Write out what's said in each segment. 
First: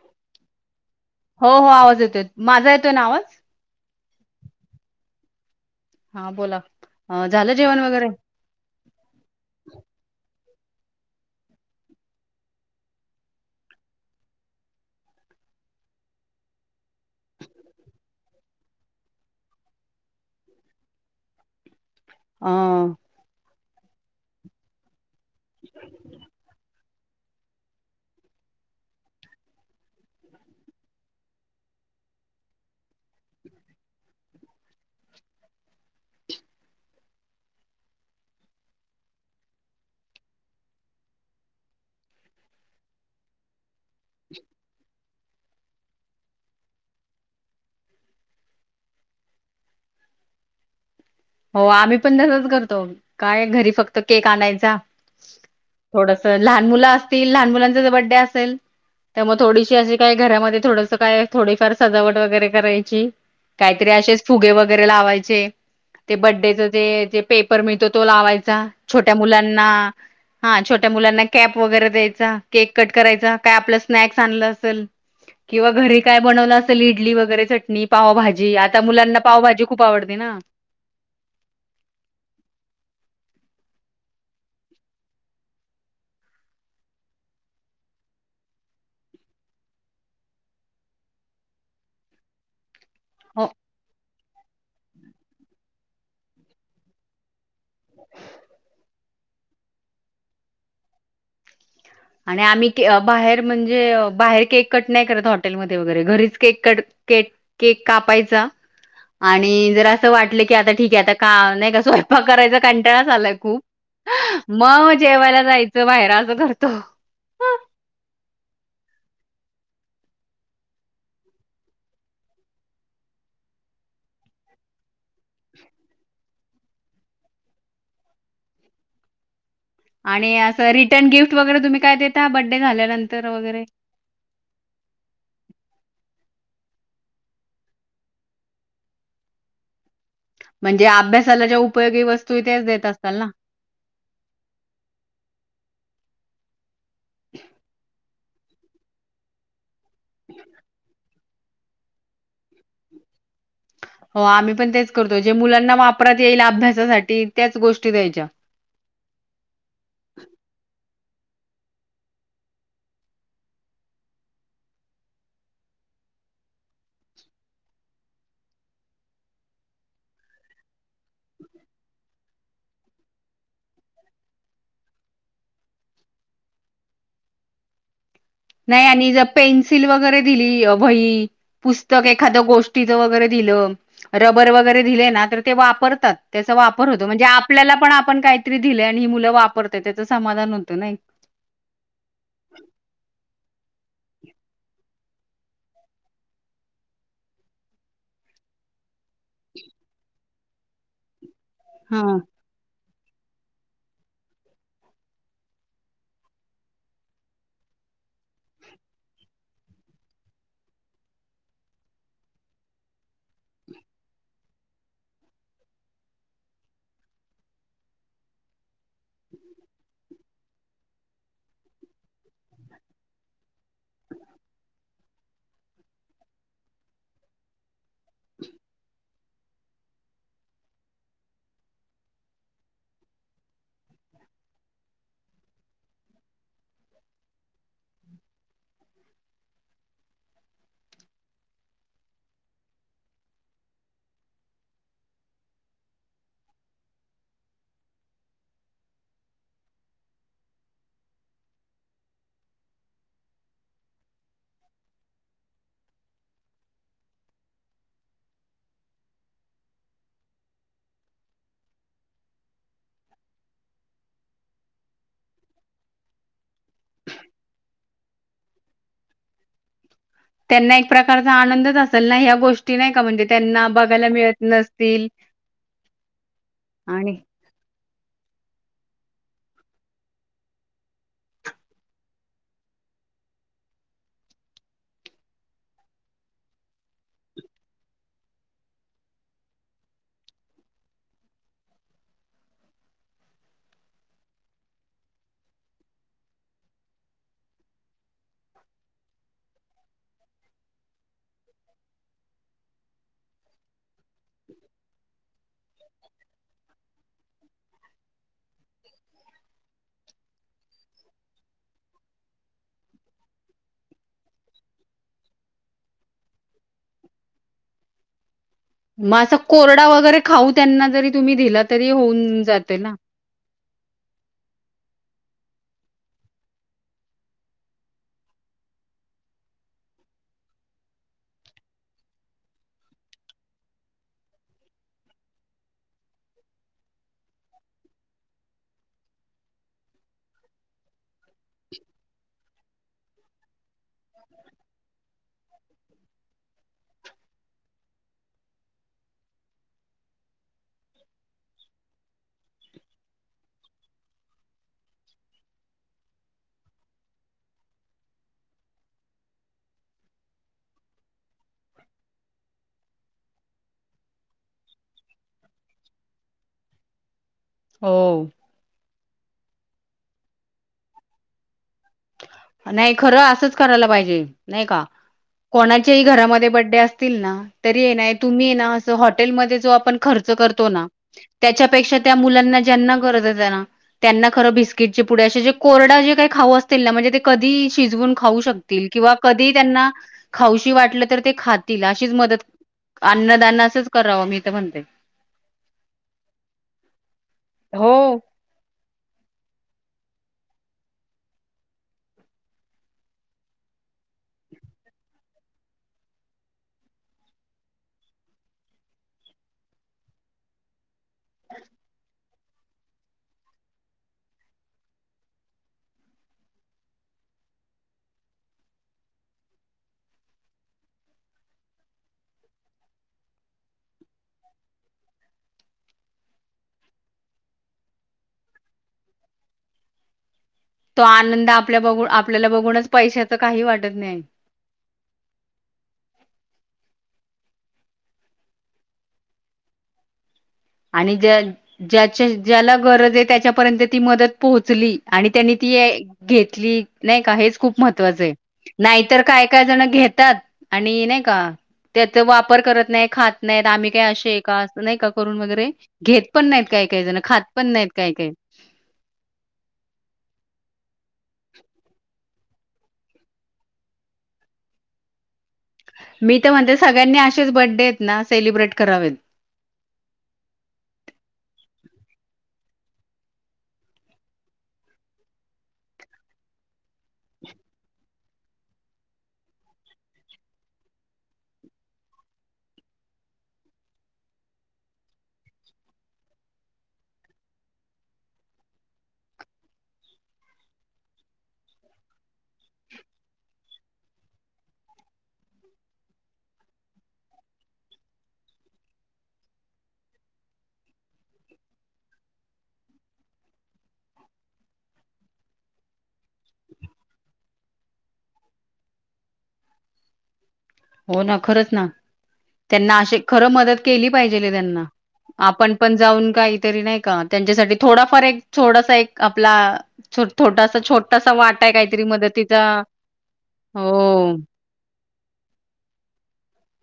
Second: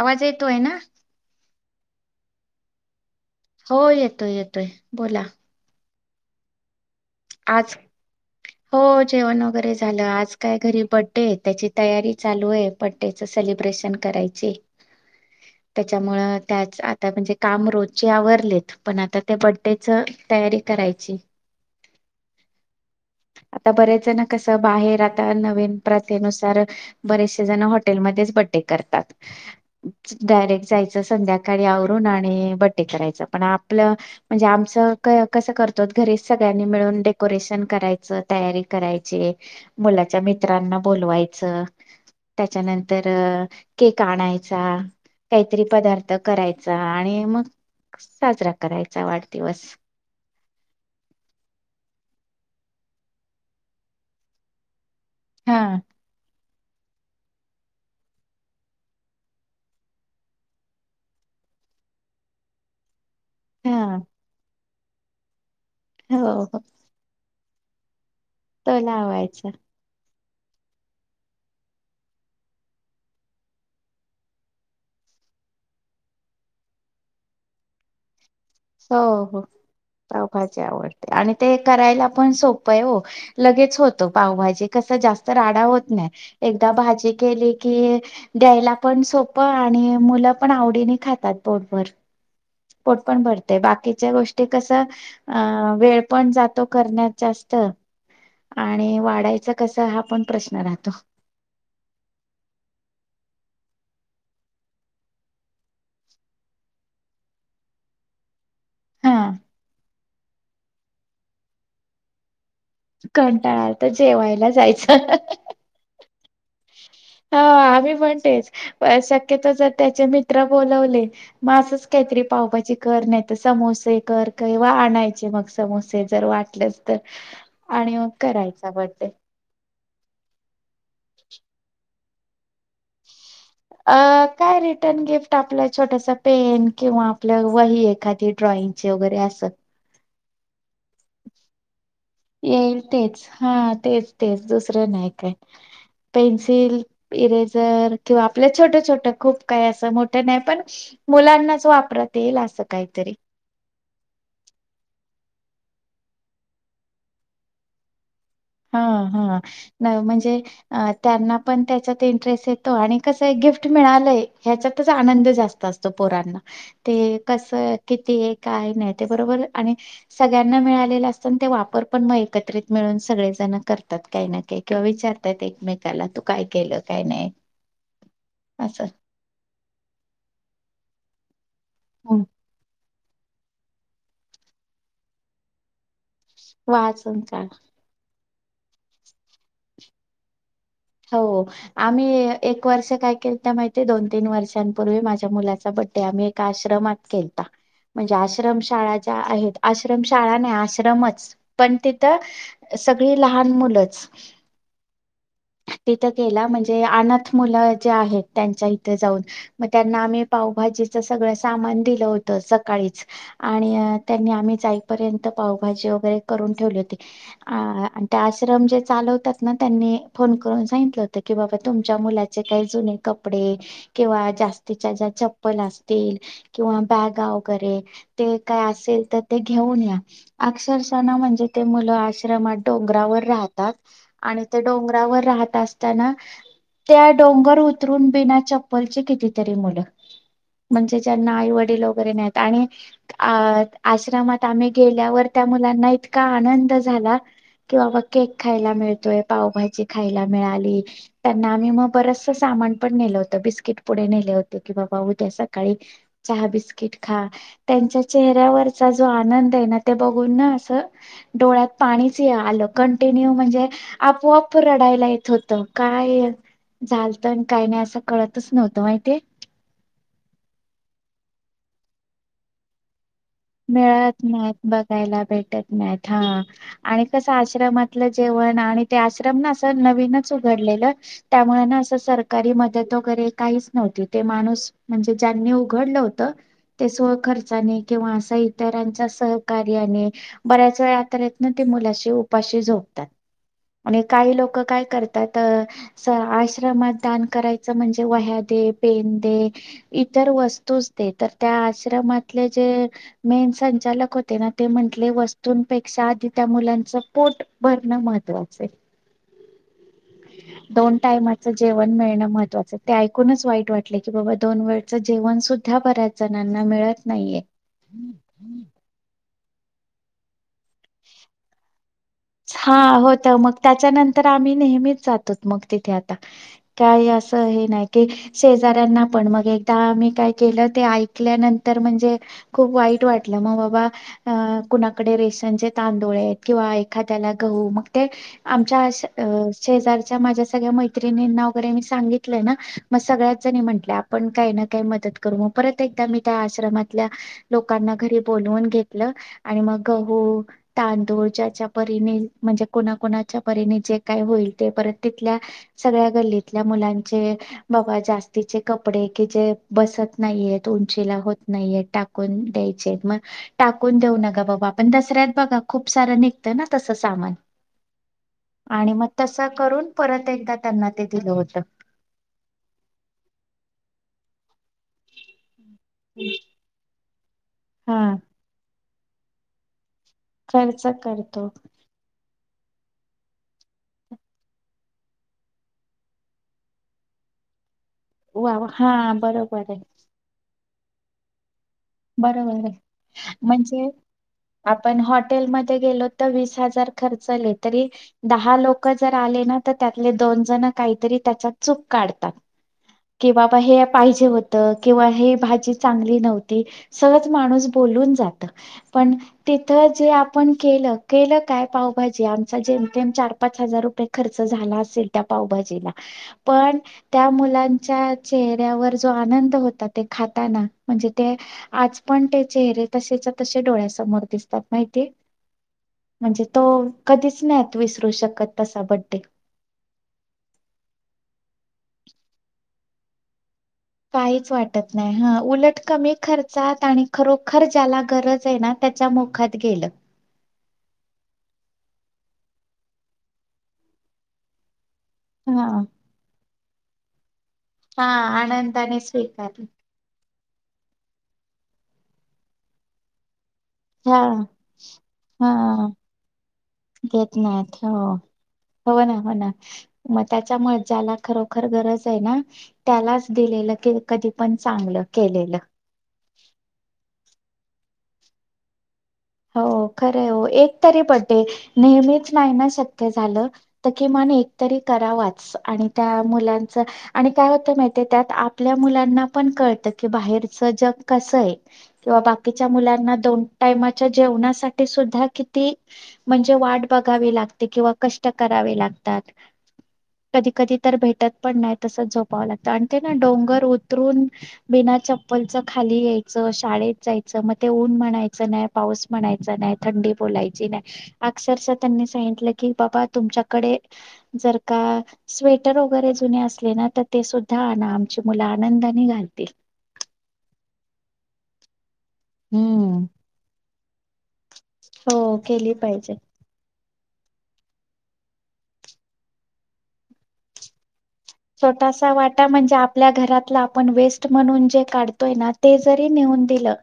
आवाज येतो आहे ना हो हो आवाज माझा येतो ना आवाज हो येतोय येतोय बोला हा बोला अ झालं आज जेवण वगैरे हो जेवण वगैरे झालं आज काय घरी बर्थडे त्याची तयारी चालू आहे बर्थडे सेलिब्रेशन करायची ह त्याच्यामुळे त्याच आता म्हणजे काम रोजचे आवरलेत पण आता ते बर्थडे ची तयारी करायची हा आता बरेच ना कसं बाहेर आता नवीन प्रथेनुसार बरेचसे जण हॉटेलमध्येच बर्थडे करतात डायरेक्ट जायचं संध्याकाळी आवरून आणि बर्थडे करायच. पण आपलं म्हणजे आमच कस करतो घरी सग ळ्यानी मिळून. डेकोरेशन करायचं. तयारी करायची. मुलाच्या मित्रांना बोलवायचं. त्याच्यानंतर केक आणायचा. काहीतरी पदार्थ करायचा आणि मग. साजरा करायचा वाढदिवस. हो आम्ही पण तसच करतो. काय घरी फक्त केक आणायचा हा थोडस लहान मुलं असतील. लहान मुलांचा जर बर्थडे असेल. त्यामुळे थोडीशी अशी काय घरामध्ये थोडस काय थोडीफार सजावट वगैरे करायची. काहीतरी हा असेच फुगे वगैरे लावायचे. ते हो बर्थडे हो च ते पेपर मिळतो. तो लावायचा. तो छोट्या लावायचा मुलांना. हा छोट्या मुलांना कॅप वगैरे द्यायचा केक कट करायचा. काय आपला स्नॅक्स आणलं असेल. किंवा घरी काय बनवलं असेल. इडली वगैरे चटणी पावभा जी. आता हो मुलांना हो पावभाजी खूप आवडती ना. पावभाजी आवडते आणि ते करायला पण सोपं आहे हो. लगेच होतं पावभाजी कस जास्त राडा होत. एक भाजी केली की. द्यायला पण सोप. आणि मुलं पण आवडीने खातात पोटर-पोट पण भरत. हो. ते बाकीच्या गोष्टी कस अ वेळ पण जातो. करण्यात जास्त. आणि वाढायच कस हा पण प्रश्न राहतो. आणि आम्ही बाहेर म्हणजे. बाहेर केक कट नाही करत हॉटेलमध्ये वगैरे घरीच केक कट. के केक कापायचा. हा आणि जर असं वाटलं की आता ठीक आहे. आता का नाही का स्वयंपाक करायच. कंटाळास आलाय खूप कंटाळा आला तर जेवायला मग जायचं जेवायला जायचं बाहेर. अस हा आम्ही म्हणतेच. अ शक्यतो जर त्याचे मित्र बोलवले म असच काहीतरी पावभाजी कर नाही तर स समोसे कर कयवा आणायचे मग समोसे जर वाटलेच तर, आणि मग कराय चा बड्डे. आणि असं रिटर्न गिफ्ट वगैरे तुम्ही काय देता बड अ काय रिटर्न गिफ्ट आपल्या छोटसा पेन किंवा आपल्या वही एखादी ड्रॉइंगची वगैरे असं. म्हणजे अभ्यासाला ज्या उप येईल तेच, हा तेच तेच दुसरं नाही काय पेन्सिल इरेझर किंवा आपल्या छोटं छोटं खूप काही असं मोठं नाही पण मुलांनाच वापरात येईल असं काहीतरी. हो आम्ही पण तेच करतोय, जे मुलांना वापरात येईल अभ्यासासाठी त्याच गोष्टी द्यायच्या. हा हा, नाय म्हणजे अ त्यांना पण त्याच्यात इंटरेस्ट येतो आणि कसंय गिफ्ट मिळालंय ह्याच्यातच आनंद जास्त असतो, पो पोरांना, ते कसं किती हाय, काय नाही ते बरोबर आणि सगळ्यांना मिळाले ल असतं, अन ते वापर पण मग एकत्रित मिळून सगळे त्यांना करतात काही ना काही, किंवा विचारतात एकमेकाला तू काय केलं काय नाही. असं. नाही आणि जर पेन्सिल वगैरे दिली वही, पुस्तक हं. एखादं गोष टीचं वगैरे दिलं, रबर वगैरे दिले ना तर ते वापरतात. त्याचा वापर होतो, वाचून म्हणजे का आपल्याला पण आपण काहीतरी दिलंय आणि ही मुलं वापरतेत त्याचं समाधान होत हो, आम्ही ए एक वर्ष काय केलतं माहिती, दोन तीन वर्षांपूर्वी माझ ज्या मुलाचा बड्डे आम्ही एका आश्रमात केलता, म्हणजे आश्रम शाळा ज्या आहेत, आश्रमाशाळा नाही आश्रमच, पण तिथं हा सगळी लहान मुलंच. तिथं केला म्हणजे. अनाथ मुलं जी आहेत. त्यांच्या इथे जाऊन मग त्यांच्या आम्ही पाव पावभाजीच सगळ सामान दिलं होत. सकाळीच आणि त्यांनी आम्ही. जाईपर्यंत पावभाजी वगैरे करून ठेवले होते. ते आश्रम जे चालवतात ना. त्यांनी. फोन करून सांगितलं होतं. की बाबा तुमच्या मुलाचे काही जुने कपडे किंवा जास्तीच्या ज्या. चप्पल असतील. किंवा बॅग वगैरे ते काय असेल तर ते घेऊन या. आक्षरशा ना म्हणजे ते मुलं आश्रमात डोंगरावर राहतात. आणि ते डोंगर. राहत असताना. त्या डोंगर उतरून बिना चप्पलचे कितीतरी मुलं. म्हणजे ज्यांना आई वडील वगैरे नाहीत आणि आश्रमात आम्ही गेल्यावर त्या मुलांना इतका आनंद झाला. कि बाबा केक खायला मिळतोय पावभाजी खायला मिळाली. त्यांना आम्ही मग बरचस सामान पण नेलं होतं. बिस्किट पुढे नेले होते. कि बा. बा उद्या सकाळी. चहा बिस्कीट खा. त्यांच्या चेहऱ्यावरचा जो आनंद आहे ना. बगुन ना अस डोळ्यात पाणीच आलं. कंटिन्यू म्हणजे आपोआप. पूर रडायला येत होत काय. झालत आणि काही नाही असं कळतच नव्हतं माहिे त्यांना एक प्रकारचा आनंदच असेल ना. ह्या गोष्टी नाही का म्हणजे. त्यांना बघायला मिळत नाहीत. नसतील बघायला भेटत नाहीत. हा आणि कस आश्रमात. जेवन आणि आश्रम ना नवीनच उघडलेत्यामुळे अस सरकारी मदत. वगैरे काहीच नव्हती. ते माणूस म्हणजे ज्यांनी उघडलं होत. ते स्व खर्चाने किंवा अस. इतरांच्या सहकार्याने बऱ्याच वेळा. तन ते मुलाशी उपाशी झोपतात. आणि काही लोक काय करतात आश्रमात दान करायचं म्हणजे वह्या, पेंढे इतर वस्तूच ते तर त्या आश्रमातले जे, मेन संचालक होते ना ते म्हंटले वस्तूंपेक्षा आधी त्या मुलांच पोट भरणं महत्त्वाचं. ह् दोन टायमाचं जेवण मिळणं महत्वाचं ते ऐकूनच वाईट वाटलं की बाबा दोन वेळचं जेवण सुद्ध तथ बऱ्याच जणांना मिळत नाहीये, मग कोरडा वगैरे खाऊ त्यांना जरी तुम्ही दिला तरी होऊन, हा जाते ना होत मग त्याच्यानंतर आम्ही, नेह जात मग तिथे आता काही अस हे नाही की शेजऱ्यांना पण मग ता मी काय केलं ते ऐकल्यानंतर म्हणजे, खूप वाईट वाटलं मग बाबा अ कुणाकडे रेशनचे तांदुळे आहेत किंवा एक त्याला गहू मग ते आमच्या अ शेजारच्या माझ्या सगळ्या मैत्रिणींना वगैरे मी सांगितय ना मग सगळ्या जणी म्हट आपण काही ना काही मदत करू मग परत एकदा मी त्या आश्रमात. लोकां घरी बोलून घेतलं आणि मग गहू तांदूळ ज्याज्या म्हणजेच्या परीने म्हणजे कुणाकुणाच्या परीन जेकाही होईपर्यंत तिथल्या सगळ्या गल्लीतल्या मुलांचे बा जास्तीचे कपडे कि जे बसत नाहीय उंचीला होत नाहीये, टाकून द्याय मग टाकून देऊ नका बाबा आपण दसऱ्यात बघा खूप सारा ना तसं सामान. हो तस करून परत एकदा त्यांना ते दिलं होत. नाही खरं असंच करायला पाहिजे नाही का? कोणाच्याही घरामध्ये बडडे असतील ना तरी ये हा ना तुम्ही ये ना अस हॉटेलमध्ये जो आपण, खर्च करतो खर्च ना करतो त्याच्या पेक्षा त्या मूल त्यांना गरजेचे आहे ना त्यांना खरं बिस्किटाचे पुडे अशे कोरडे जे खाऊ असतील ना मनजे ते कधी शिजवून खाऊ वा वा, शकतील कि हा कधी बरोबर आहे त्यांना खाऊशी वाटलं तर ते खा बरोबर आहे असंच म्हणजे, करावं मी तर म्हणते आपण हॉटेलमध्ये गेलो तर वीस हजार खर्चले तरी हो दहा लोक लोक जर आले ना तर त्यातले दोन जण काहीतरी त्या चूक काढतात. कि बाबा हे पाहिजे होत किंवा हे भाजी चांगली नव्हती. सहज माणूस बोलून जात पण तिथ जे आपण केलं के काय पावभाजी आम जेमम चार पाच हजार रुपये खर्च झाला असेल त्या पावभाजीला. पण त्या मुलांच्या चेहऱ्यावर जो आनंद होता ते खाताना म्हणजे, ते आज पण त्या चेहरे तसेच्या तसे डोळ्यासमोर दिसतात माहिती आहे. म्हणजे तो कधीच नाहीत विसरू शकत तसा बर्थडे. तो आनंद आपल्या बघून आपल्याला बघूनच पैशाचं काही वाटत. नाही काहीच वाटत नाही ह उलट कमी खर्च आणि खरोखर ज्याला गरज आहे ना त्याच्या मोखात गेलं. आणि ज्या ज्याच्या ज्याला गरज आहे त्याच्यापर्यंत ती मदत पोहोचली. आणि त्यांनी हा ती घेतली नाही का हेच, खूप हा महत्वाचं आहे आनंदाने नाहीतर काय काय स्वीकारलं जण घेतात, आणि नाही का त्याचा वापर करत नाही खात नाहीत आम्ही काही हा असे का नाही का करून वगैरे, हा घेत पण नाहीत काय काय जण घेत खात पण नाहीत हो काय काय जन. हो ना हो ना मग त्याच्यामुळे ज्याला खरोखर गरज आहे ना त्यालाच दिलेलं की कधी पण चांगलं केलेलं. मी तर म्हणते सगळ्यांनी असेच बर्थ डे आहेत ना सेलिब्रेट करावेत. हो खर ओ. एक तरी बडडे नेहमीच नाही ना शक्य झालं तर की ना नाही तरी करावाच आणि त्या मुलाच- आणि काय होत माहितिये का? त्या आपल्या मुलांना- पण कळतं की बाहेरचं जग कसंय किंवा बाकीच्या मुलांना दोन टायमा जेवणासाठी सुद्धा किती म्हणजे वाट बघावी लागते किंवा कष्ट करावे लाग- त्यात. कधी कधी तर भेटत पण नाही तसच झोपावं लागतं आणि ते ना डोंगर उतरून बिना चप्पलच खाली यायच. शाळेत जायच मग ते ऊन म्हणायच नाही- पाऊस म्हणायचा नाही, थंडी बोलायची नाही, अक्षरशः त्यांनी सांगितलं की बाबा तुमच्याकडे- जर का स्वेटर वगैरे जुने असले ना तर ते सुद्धा आणा, आमची मुलं आणा द्या मी घालते. हो ना खरंच ना. त्यांना हम्म अशी खरं मदत केली पाहिजेल त्यांना, हो केली आपण पण पाहिजे जाऊन काहीतरी नाही का त्यांच्यासाठी थोडाफार एक थोडासा एक आपला थोटासा छोट छोटासा वाटा म्हणजे आपल्या घरातला आपण वेस्ट हो. म्हणून जे काढतो- तो ना, तो जरी नेऊन दिलं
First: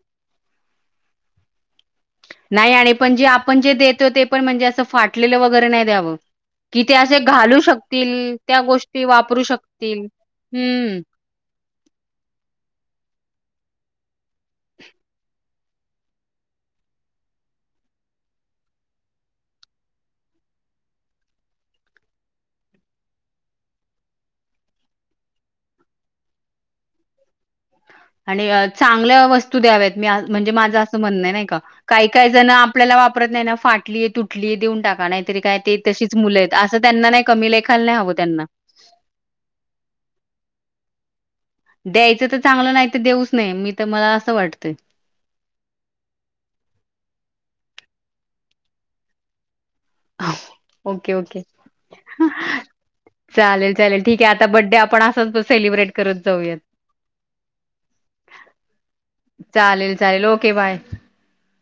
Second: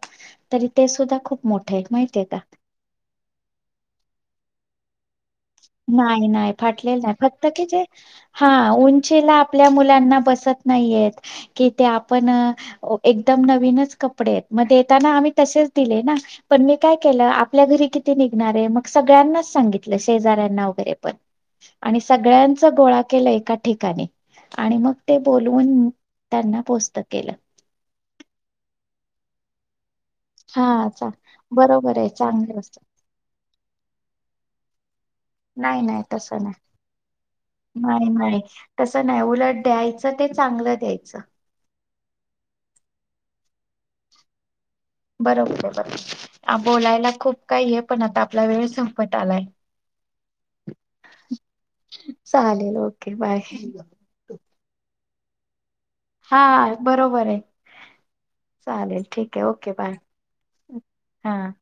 तरी ते सुद्धा खूप मोठ- नाही आणि पण जे आपण जे देतोय ते पण म्हणजे असं फाटलेलं वगैरे द्यावं. नाही नाही कि फाटले ते नाही. असे फक्त, घालू क ज शकतील हा त्या गोष्टी उंचीला वापरू आपल्या शकतील. मुलांना- बसत हम्म. नाहीएत. कि ते आपण अ एकदम नवीनच कपडे आहेत म देताना आम्ही तसेच दिले ना. पण मी काय केलं आपल्या घरी किती निघणार आहे मग सगळ्यांनाच सांगितलं शेजाऱ्यांना वगैरे पण. आणि सगळ्यांच गोळा केल एका ठिकाणी- आणि मग ते बोलवून त्यांना पोस्त केलं. आणि चांगल्या वस्तू द्याव्यात. मी आ म्हणजे माझं हा असं चा म्हणणं नाही का, बरोबर काही आहे काही चांगली जणं गोष्ट आपल्याला वापरत नाही ना फाटली आहे तुटली आहे देऊन टाक [unintelligible] काय ते नाही नाही तशीच मुलं तसं आहेत नाही असं त्यांना नाही. कमी लेखायला नाही हवं त्यांना. च ते चांगलं द्यायचं. द्यायचं तर चांगलं नाही तर देऊच नाही, मी तर मला असं वाटतंय. बरोबर आहे बरोबर. बोलायला खूप काही आहे पण आता आपला वेळ संपत आलाय. Okay okay. चालेल ओके बाय. चालेल चालेल. ठीक आहे. आता बर्थ डे आपण असाच सेलिब्रेट- करत हा जाऊयात. बरोबर आहे. चालेल ठीक आहे ओके चालेल, बाय, चालेल ओके बाय. हा.